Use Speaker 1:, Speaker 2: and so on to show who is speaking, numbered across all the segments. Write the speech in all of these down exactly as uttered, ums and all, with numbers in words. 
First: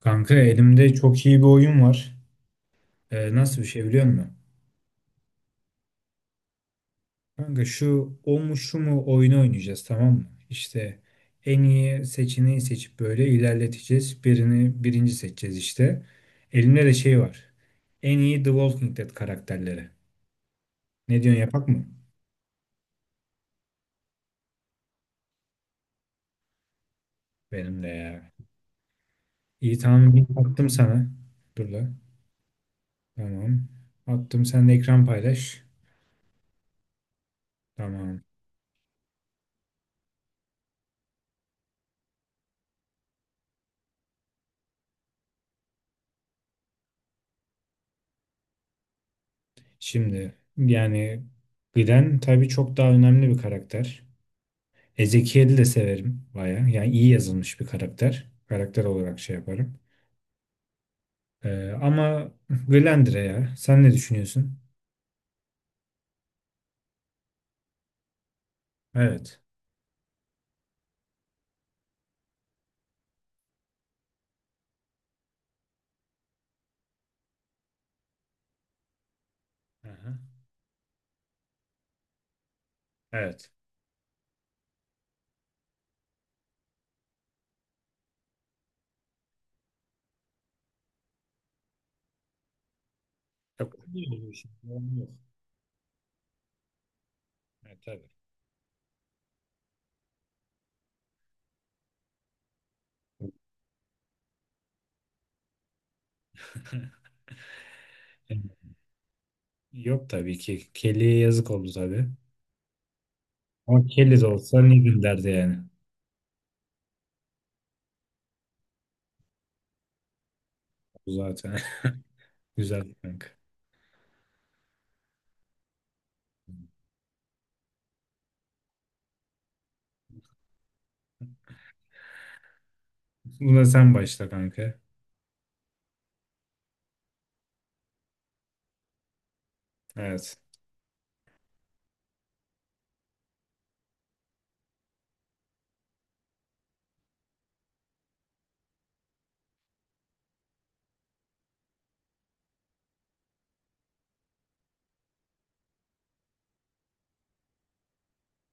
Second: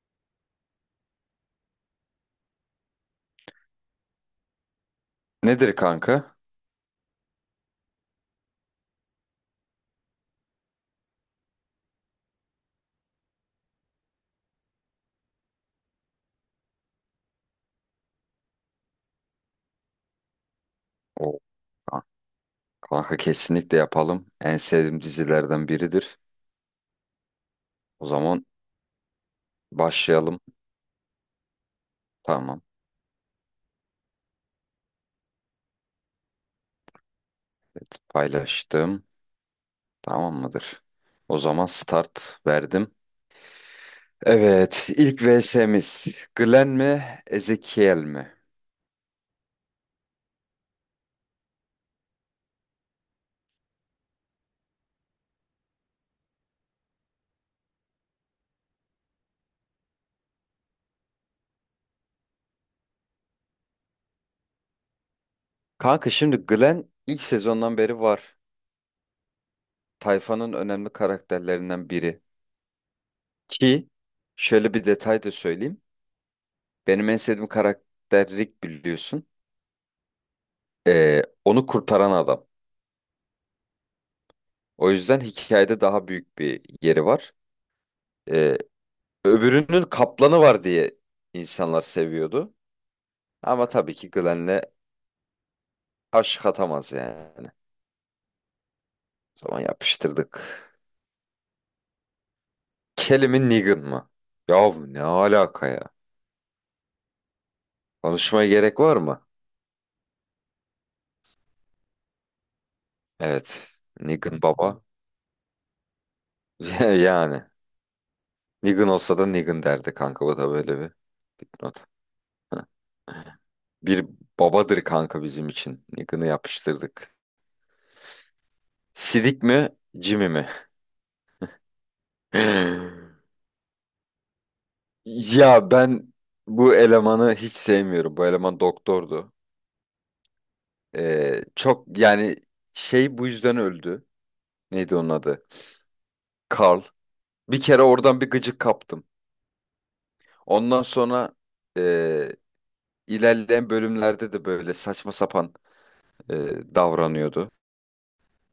Speaker 1: Kanka elimde çok iyi bir oyun var. Ee, nasıl bir şey biliyor musun?
Speaker 2: Nedir kanka?
Speaker 1: Kanka şu o mu şu mu oyunu oynayacağız, tamam mı? İşte en iyi seçeneği seçip böyle ilerleteceğiz. Birini birinci seçeceğiz işte. Elimde de şey var. En iyi The Walking Dead karakterleri. Ne
Speaker 2: O
Speaker 1: diyorsun, yapak mı?
Speaker 2: Kanka kesinlikle yapalım. En sevdiğim dizilerden biridir.
Speaker 1: Benim de
Speaker 2: O
Speaker 1: ya.
Speaker 2: zaman
Speaker 1: İyi tamam, link
Speaker 2: başlayalım.
Speaker 1: attım sana. Dur la.
Speaker 2: Tamam.
Speaker 1: Tamam. Attım, sen de ekran paylaş.
Speaker 2: Evet,
Speaker 1: Tamam.
Speaker 2: paylaştım. Tamam mıdır? O zaman start verdim. Evet, ilk V S'miz Glenn mi, Ezekiel mi?
Speaker 1: Şimdi yani Glenn tabii çok daha önemli bir karakter. Ezekiel'i de severim baya. Yani iyi yazılmış bir karakter. Karakter olarak şey yaparım. Ee, ama Glendra'ya ya. Sen ne düşünüyorsun?
Speaker 2: Kanka şimdi Glenn ilk sezondan beri var.
Speaker 1: Evet.
Speaker 2: Tayfanın önemli karakterlerinden biri. Ki şöyle bir detay da söyleyeyim. Benim en sevdiğim karakter Rick biliyorsun.
Speaker 1: Aha.
Speaker 2: Ee, onu kurtaran adam.
Speaker 1: Evet.
Speaker 2: O yüzden hikayede daha büyük bir yeri var. Ee, Öbürünün kaplanı var diye insanlar seviyordu. Ama
Speaker 1: Yok.
Speaker 2: tabii
Speaker 1: İyi
Speaker 2: ki
Speaker 1: olmuş.
Speaker 2: Glenn'le
Speaker 1: Yalan yok.
Speaker 2: aşk atamaz yani.
Speaker 1: Evet, tabii.
Speaker 2: O zaman yapıştırdık. Kelly mi Negan mı? Yahu ne alaka ya?
Speaker 1: Yani
Speaker 2: Konuşmaya gerek var mı?
Speaker 1: yok tabii ki. Kelly'ye yazık oldu tabii.
Speaker 2: Evet.
Speaker 1: Ama Kelly de
Speaker 2: Negan
Speaker 1: olsa ne
Speaker 2: baba.
Speaker 1: gün derdi yani.
Speaker 2: Yani. Negan olsa da Negan derdi kanka. Bu da böyle bir
Speaker 1: Bu zaten.
Speaker 2: dipnot.
Speaker 1: Güzel kanka.
Speaker 2: Bir babadır kanka bizim için. Negan'ı yapıştırdık. Sidik mi? Jimmy mi?
Speaker 1: Buna sen başla kanka.
Speaker 2: Ya ben bu elemanı hiç sevmiyorum. Bu eleman doktordu.
Speaker 1: Evet.
Speaker 2: Ee, çok yani şey bu yüzden öldü. Neydi onun adı? Carl. Bir kere oradan bir gıcık kaptım. Ondan sonra e, ilerleyen bölümlerde de böyle saçma sapan e, davranıyordu.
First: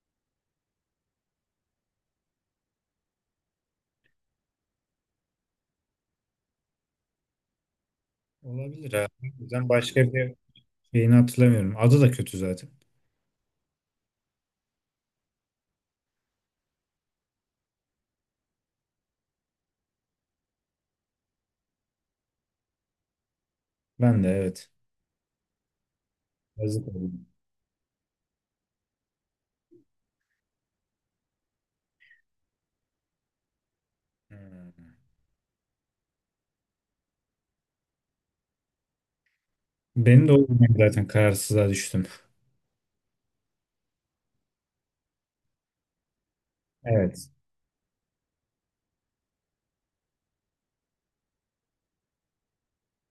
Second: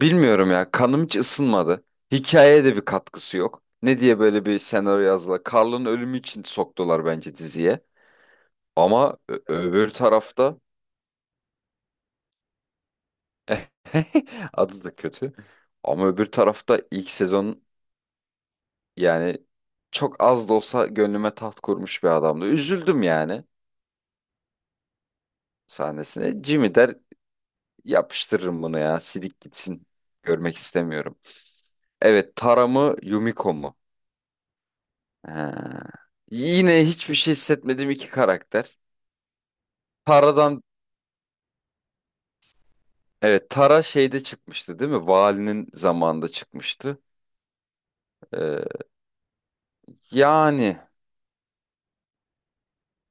Speaker 2: Bilmiyorum ya kanım hiç ısınmadı. Hikayeye de bir katkısı yok. Ne diye böyle bir senaryo yazdılar. Carl'ın ölümü için soktular bence diziye.
Speaker 1: Olabilir ha.
Speaker 2: Ama ö-
Speaker 1: Ben
Speaker 2: öbür
Speaker 1: başka bir
Speaker 2: tarafta
Speaker 1: şeyini hatırlamıyorum. Adı da kötü zaten.
Speaker 2: Adı da kötü. Ama öbür tarafta ilk sezon yani çok az da olsa gönlüme taht kurmuş bir adamdı. Üzüldüm yani
Speaker 1: Ben de evet.
Speaker 2: sahnesine. Jimmy
Speaker 1: Yazık
Speaker 2: der
Speaker 1: oldu.
Speaker 2: yapıştırırım bunu ya. Sidik gitsin. Görmek istemiyorum. Evet, Tara mı Yumiko mu?
Speaker 1: Hmm.
Speaker 2: Ha. Yine hiçbir şey hissetmediğim iki karakter.
Speaker 1: Ben de o
Speaker 2: Tara'dan
Speaker 1: yüzden zaten kararsızlığa düştüm.
Speaker 2: evet Tara şeyde çıkmıştı değil mi? Valinin zamanında çıkmıştı.
Speaker 1: Evet.
Speaker 2: Ee, Yani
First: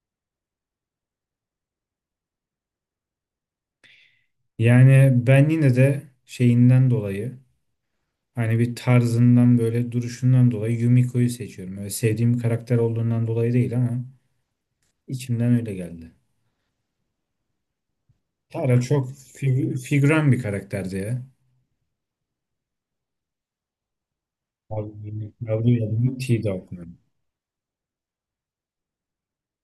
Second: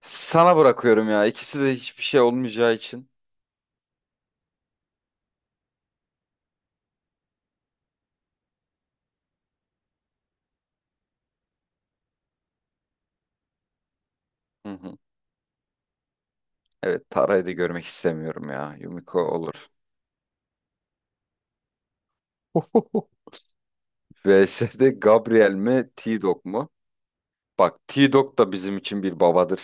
Speaker 2: sana bırakıyorum ya. İkisi de hiçbir şey olmayacağı için.
Speaker 1: Yani ben yine de şeyinden dolayı hani bir tarzından böyle duruşundan dolayı Yumiko'yu seçiyorum. Öyle sevdiğim karakter olduğundan dolayı değil ama
Speaker 2: Hı hı.
Speaker 1: içimden öyle geldi.
Speaker 2: Evet, Tara'yı da görmek istemiyorum ya.
Speaker 1: Tara çok
Speaker 2: Yumiko olur.
Speaker 1: fig- figüran bir karakterdi ya.
Speaker 2: V S'de
Speaker 1: Gabriel'in
Speaker 2: Gabriel mi
Speaker 1: Gabriel'in
Speaker 2: T-Dog mu?
Speaker 1: T-Dog'un.
Speaker 2: Bak T-Dog da bizim için bir babadır.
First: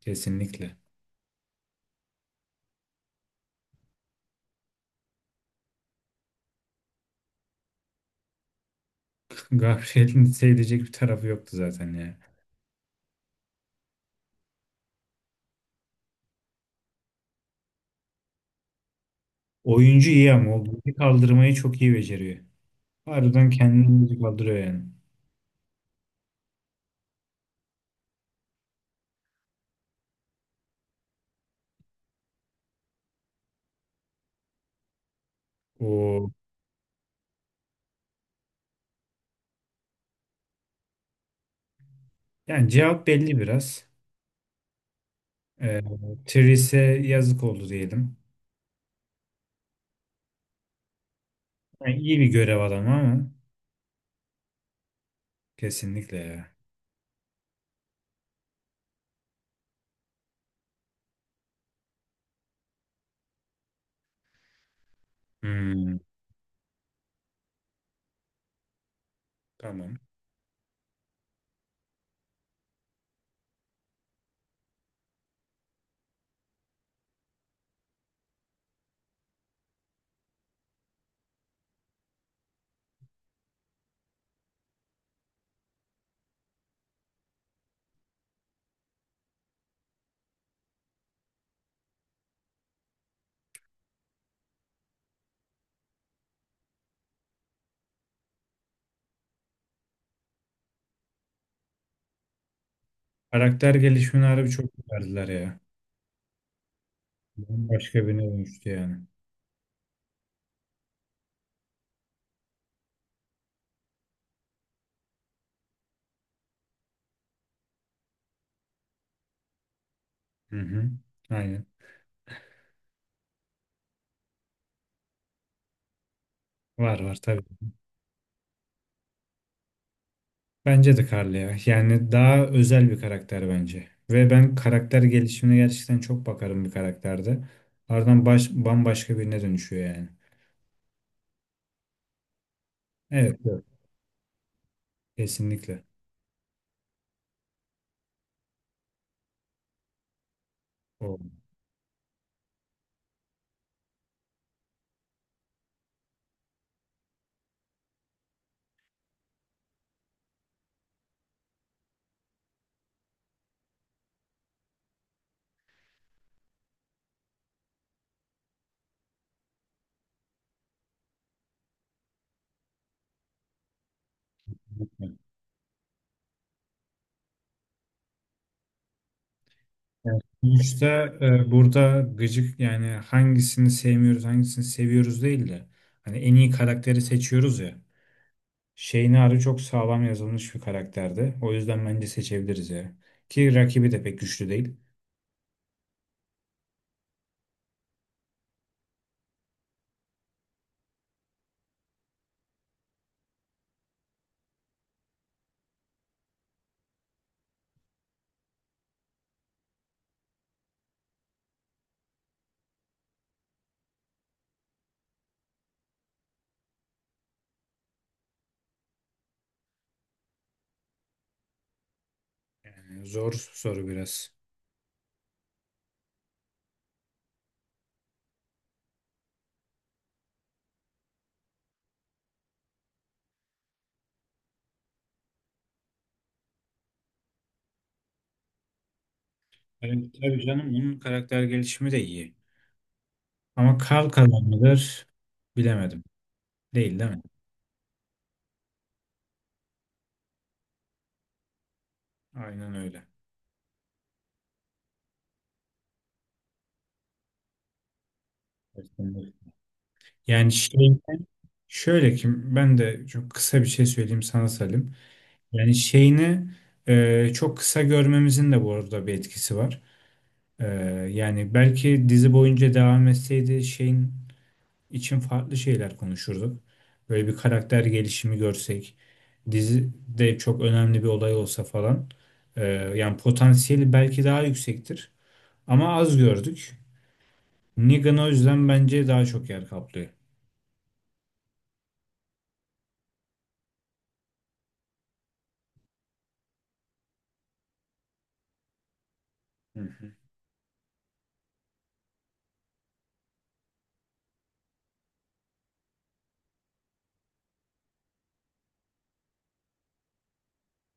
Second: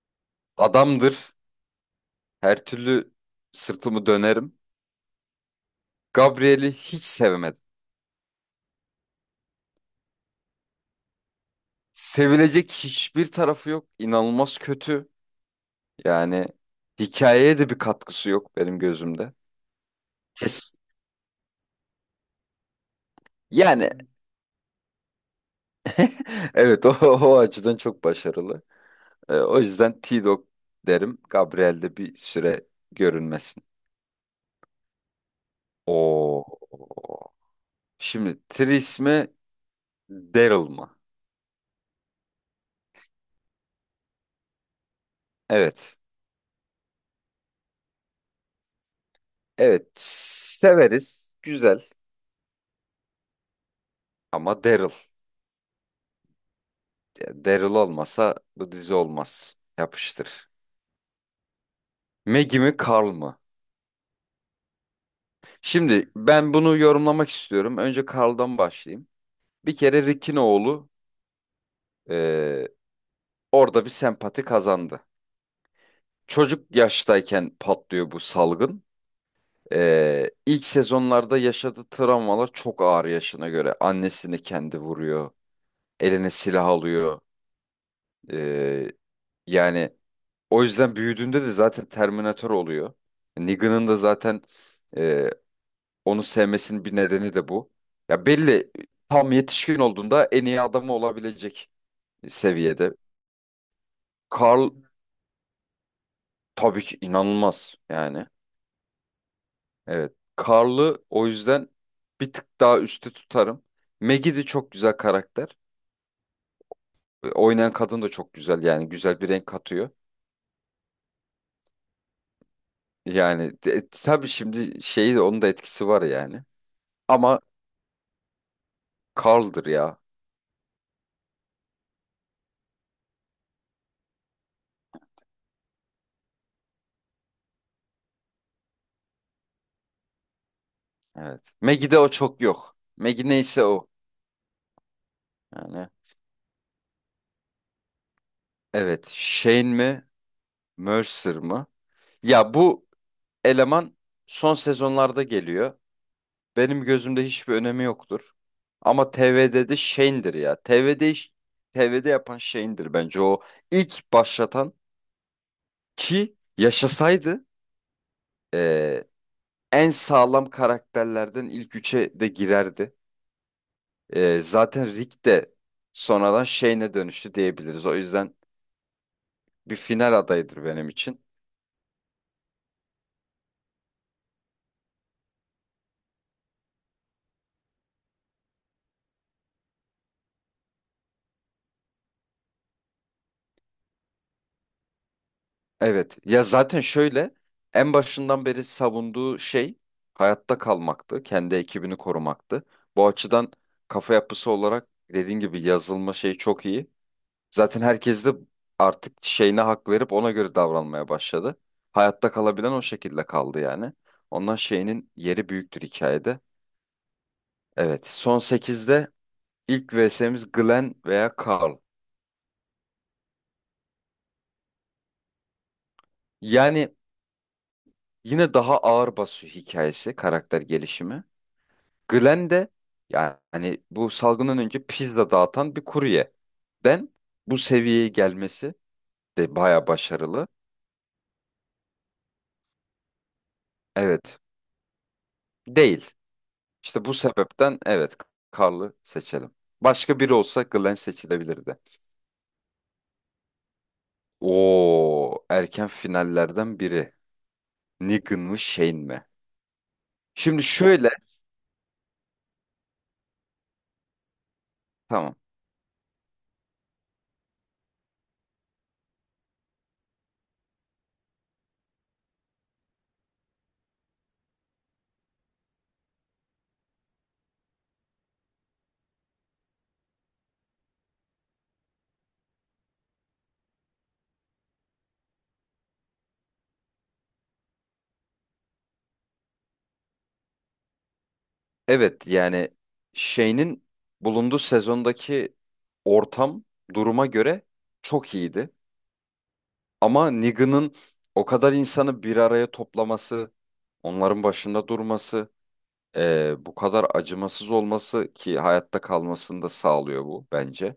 Speaker 1: Kesinlikle.
Speaker 2: Adamdır. Her türlü sırtımı dönerim. Gabriel'i hiç sevemedim.
Speaker 1: Gabriel'in sevilecek bir tarafı yoktu zaten ya.
Speaker 2: Sevilecek hiçbir tarafı yok. İnanılmaz kötü. Yani hikayeye de bir katkısı yok benim gözümde.
Speaker 1: Oyuncu iyi ama o
Speaker 2: Kes.
Speaker 1: bizi kaldırmayı çok iyi beceriyor. Harbiden
Speaker 2: Yani
Speaker 1: kendini bizi kaldırıyor yani.
Speaker 2: evet o, o açıdan çok başarılı. Ee, o yüzden T-Dog derim. Gabriel bir süre görünmesin.
Speaker 1: O.
Speaker 2: O şimdi Tris mi Daryl mı?
Speaker 1: Yani cevap belli biraz. Ee,
Speaker 2: Evet.
Speaker 1: Therese yazık oldu diyelim.
Speaker 2: Evet severiz. Güzel
Speaker 1: Yani iyi bir görev adamı ama
Speaker 2: ama Daryl.
Speaker 1: kesinlikle ya.
Speaker 2: Ya Daryl olmasa bu dizi olmaz. Yapıştır. Maggie mi Carl mı?
Speaker 1: Hmm,
Speaker 2: Şimdi ben bunu yorumlamak istiyorum. Önce Carl'dan başlayayım. Bir
Speaker 1: tamam.
Speaker 2: kere Rick'in oğlu eee, orada bir sempati kazandı. Çocuk yaştayken patlıyor bu salgın. Eee ilk sezonlarda yaşadığı travmalar çok ağır yaşına göre. Annesini kendi vuruyor. Eline silah alıyor. Ee, Yani o yüzden büyüdüğünde de zaten Terminator oluyor. Negan'ın da zaten e, onu sevmesinin bir nedeni de bu. Ya belli tam yetişkin olduğunda en iyi adamı olabilecek seviyede.
Speaker 1: Karakter gelişimini harbi
Speaker 2: Carl
Speaker 1: çok verdiler ya.
Speaker 2: tabii ki inanılmaz
Speaker 1: Başka birine
Speaker 2: yani.
Speaker 1: dönüştü yani.
Speaker 2: Evet. Carl'ı o yüzden bir tık daha üstte tutarım. Maggie de çok güzel karakter. Oynayan kadın da çok güzel yani güzel bir renk katıyor.
Speaker 1: Hı hı. Aynen.
Speaker 2: Yani de- tabii şimdi şeyi onun da etkisi var yani.
Speaker 1: Var var
Speaker 2: Ama
Speaker 1: tabii.
Speaker 2: Carl'dır ya.
Speaker 1: Bence de Carly ya. Yani daha özel bir karakter bence. Ve ben karakter gelişimine gerçekten çok bakarım bir karakterde. Ardından baş, bambaşka birine dönüşüyor yani.
Speaker 2: Evet. Maggie'de o çok yok. Maggie
Speaker 1: Evet, evet.
Speaker 2: neyse o.
Speaker 1: Kesinlikle.
Speaker 2: Yani evet. Shane mi?
Speaker 1: O.
Speaker 2: Mercer mı? Ya bu eleman son sezonlarda geliyor. Benim gözümde hiçbir önemi yoktur. Ama T V'de de Shane'dir ya. T V'de iş- T V'de yapan Shane'dir bence o ilk başlatan ki yaşasaydı eee, en sağlam karakterlerden ilk üçe de girerdi. Ee, zaten Rick de sonradan şeyine dönüştü diyebiliriz. O yüzden bir final
Speaker 1: Evet.
Speaker 2: adayıdır
Speaker 1: Sonuçta
Speaker 2: benim için.
Speaker 1: e, burada gıcık yani hangisini sevmiyoruz, hangisini seviyoruz değil de hani en iyi karakteri seçiyoruz ya. Şeynari çok sağlam yazılmış bir karakterdi. O yüzden bence seçebiliriz ya. Ki rakibi de pek güçlü değil.
Speaker 2: Evet. Ya zaten şöyle en başından beri savunduğu şey hayatta kalmaktı. Kendi ekibini korumaktı. Bu açıdan kafa yapısı olarak dediğin gibi yazılma şeyi çok iyi. Zaten herkes de artık şeyine hak verip ona göre davranmaya başladı. Hayatta kalabilen o şekilde kaldı yani. Ondan şeyinin yeri büyüktür hikayede. Evet. Son sekizde. İlk vs'miz Glenn veya Carl.
Speaker 1: Yani zor soru biraz.
Speaker 2: Yani yine daha ağır basıyor hikayesi, karakter gelişimi. Glenn de yani bu salgından önce pizza dağıtan bir kuryeden bu seviyeye gelmesi de baya
Speaker 1: Evet, tabii
Speaker 2: başarılı.
Speaker 1: canım onun karakter gelişimi de iyi. Ama kal
Speaker 2: Evet,
Speaker 1: kalan mıdır? Bilemedim.
Speaker 2: değil.
Speaker 1: Değil
Speaker 2: İşte
Speaker 1: değil
Speaker 2: bu
Speaker 1: mi?
Speaker 2: sebepten evet Carl'ı seçelim. Başka biri olsa Glenn seçilebilirdi.
Speaker 1: Aynen öyle.
Speaker 2: Oo, erken finallerden biri. Negan mı Shane mi?
Speaker 1: Yani
Speaker 2: Şimdi
Speaker 1: şey,
Speaker 2: şöyle,
Speaker 1: şöyle ki ben de çok kısa bir şey söyleyeyim sana Salim.
Speaker 2: tamam.
Speaker 1: Yani şeyini e, çok kısa görmemizin de bu arada bir etkisi var. E, Yani belki dizi boyunca devam etseydi şeyin için farklı şeyler konuşurduk. Böyle bir karakter gelişimi görsek, dizide çok önemli bir olay olsa falan. E, yani potansiyeli belki daha yüksektir ama az gördük. Negan o yüzden bence daha çok yer kaplıyor.
Speaker 2: Evet yani şeyinin bulunduğu sezondaki ortam duruma göre çok iyiydi.
Speaker 1: Hı hı,
Speaker 2: Ama Negan'ın o kadar insanı bir araya toplaması, onların başında durması, eee, bu kadar acımasız olması ki hayatta kalmasını da sağlıyor bu bence.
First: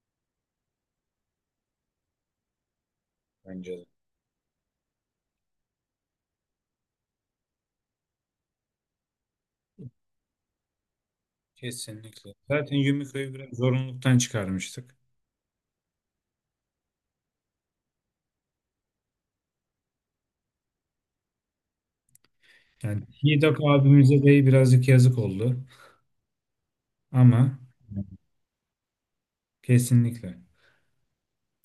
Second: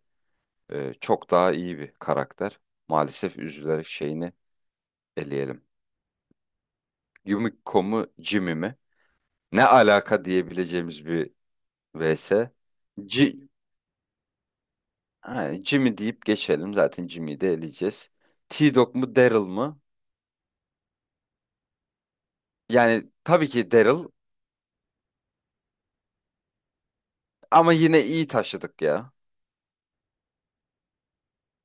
Speaker 2: Eee, çok daha iyi bir karakter. Maalesef
Speaker 1: bence de.
Speaker 2: üzülerek şeyini eleyelim. Yumiko mu Jimmy mi? Ne alaka diyebileceğimiz bir
Speaker 1: Kesinlikle.
Speaker 2: V S.
Speaker 1: Zaten Yumiko'yu biraz zorunluluktan çıkarmıştık.
Speaker 2: Ha, Jimmy deyip geçelim. Zaten Jimmy'yi de eleyeceğiz. T-Dog mu Daryl mı?
Speaker 1: Yani
Speaker 2: Yani tabii
Speaker 1: Hidak
Speaker 2: ki Daryl
Speaker 1: abimize de birazcık yazık oldu ama
Speaker 2: ama yine iyi taşıdık ya.
Speaker 1: kesinlikle.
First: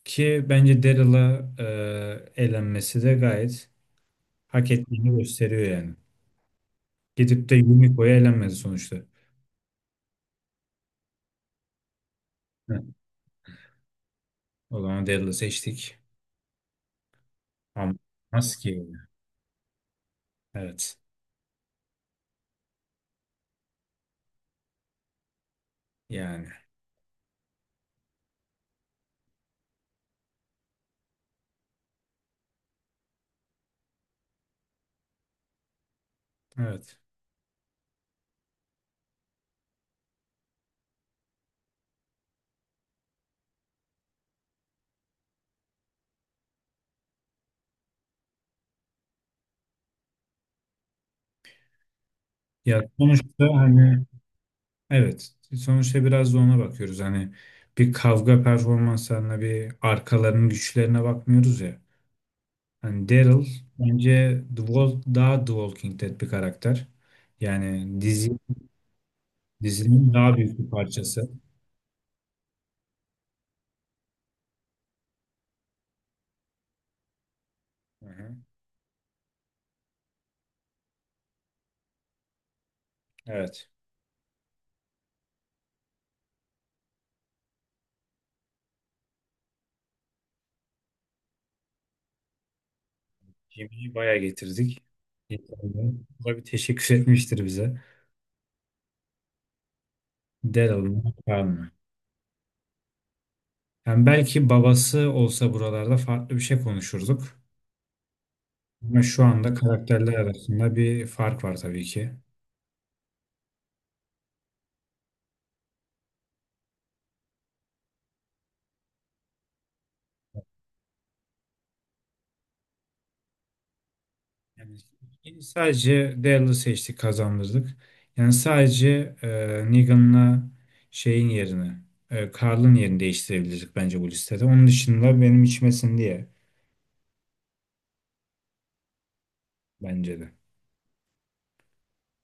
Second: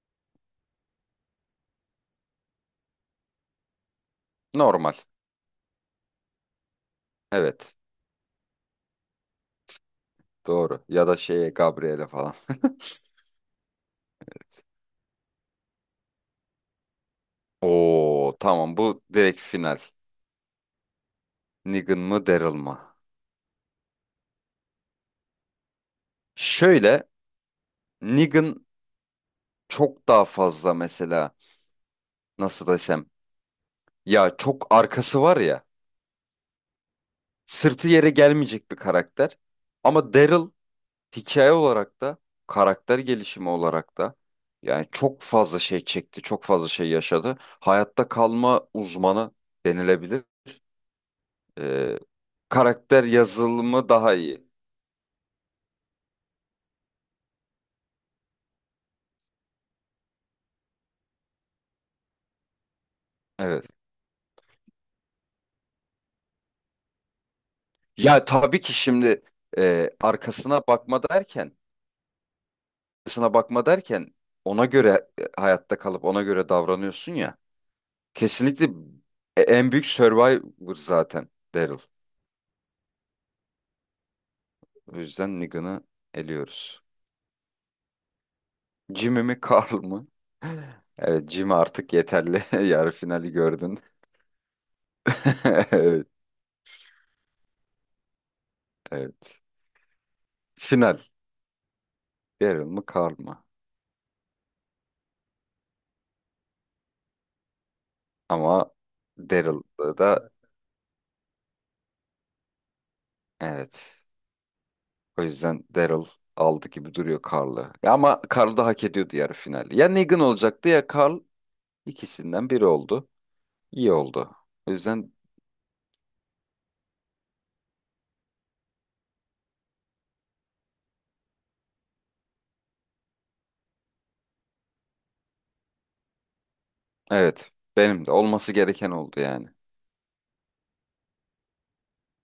Speaker 1: Ki bence Daryl'a e, elenmesi de gayet hak
Speaker 2: Normal.
Speaker 1: ettiğini gösteriyor yani. Gidip de
Speaker 2: Evet.
Speaker 1: Yumiko'ya elenmedi sonuçta.
Speaker 2: Doğru. Ya da şeye Gabriel'e falan.
Speaker 1: Heh, o zaman Daryl'ı seçtik. Ama
Speaker 2: Oo
Speaker 1: maske.
Speaker 2: tamam bu direkt final.
Speaker 1: Evet.
Speaker 2: Negan mı Daryl mı?
Speaker 1: Yani.
Speaker 2: Şöyle Negan çok daha fazla mesela nasıl desem ya çok arkası var ya
Speaker 1: Evet.
Speaker 2: sırtı yere gelmeyecek bir karakter. Ama Daryl hikaye olarak da karakter gelişimi olarak da yani çok fazla şey çekti, çok fazla şey yaşadı. Hayatta kalma uzmanı denilebilir. Ee,
Speaker 1: Ya
Speaker 2: Karakter
Speaker 1: sonuçta
Speaker 2: yazılımı
Speaker 1: hani
Speaker 2: daha iyi.
Speaker 1: evet. Sonuçta biraz da ona bakıyoruz. Hani bir kavga performanslarına bir arkalarının güçlerine bakmıyoruz ya. Yani Daryl
Speaker 2: Evet.
Speaker 1: bence The Wall- daha The Walking Dead bir karakter. Yani
Speaker 2: Ya
Speaker 1: dizi
Speaker 2: tabii ki şimdi e,
Speaker 1: dizinin daha büyük
Speaker 2: arkasına
Speaker 1: bir
Speaker 2: bakma
Speaker 1: parçası.
Speaker 2: derken, arkasına bakma derken ona göre e, hayatta kalıp ona göre davranıyorsun ya.
Speaker 1: Hı hı.
Speaker 2: Kesinlikle e- en büyük survivor zaten Daryl.
Speaker 1: Evet.
Speaker 2: O yüzden Negan'ı eliyoruz. Jimmy mi Carl mı? Evet Jimmy artık yeterli. Yarı finali gördün.
Speaker 1: Jimmy'yi bayağı getirdik. Yeterli.
Speaker 2: Evet,
Speaker 1: Bu da bir teşekkür etmiştir bize.
Speaker 2: evet.
Speaker 1: Daryl
Speaker 2: Final.
Speaker 1: mı? Carl mı?
Speaker 2: Daryl mı Carl mı?
Speaker 1: Yani belki babası olsa buralarda farklı bir şey konuşurduk.
Speaker 2: Ama
Speaker 1: Ama şu anda
Speaker 2: Daryl'da
Speaker 1: karakterler
Speaker 2: da
Speaker 1: arasında bir fark var tabii ki.
Speaker 2: evet. O yüzden Daryl aldı gibi duruyor Carl'ı. Ya ama Carl da hak ediyordu yarı finali. Ya Negan olacaktı ya Carl. İkisinden biri oldu. İyi oldu. O yüzden
Speaker 1: Yani sadece Dell'ı seçtik, kazandırdık. Yani sadece e, Negan'la şeyin yerine e, Carl'ın yerini değiştirebilirdik bence bu listede. Onun dışında benim içmesin diye
Speaker 2: evet. Benim de olması gereken oldu yani.
Speaker 1: bence de.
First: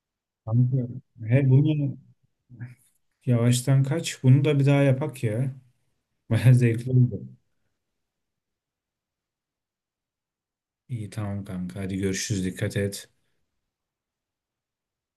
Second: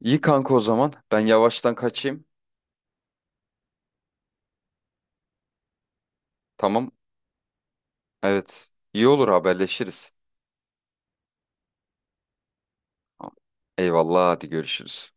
Speaker 2: İyi kanka o
Speaker 1: Kanka,
Speaker 2: zaman. Ben
Speaker 1: he
Speaker 2: yavaştan
Speaker 1: bunu
Speaker 2: kaçayım.
Speaker 1: yavaştan kaç. Bunu da bir daha yapak ya. Baya
Speaker 2: Tamam.
Speaker 1: zevkli oldu.
Speaker 2: Evet. İyi olur haberleşiriz.
Speaker 1: İyi tamam kanka. Hadi görüşürüz. Dikkat et.
Speaker 2: Tamam. Eyvallah hadi görüşürüz.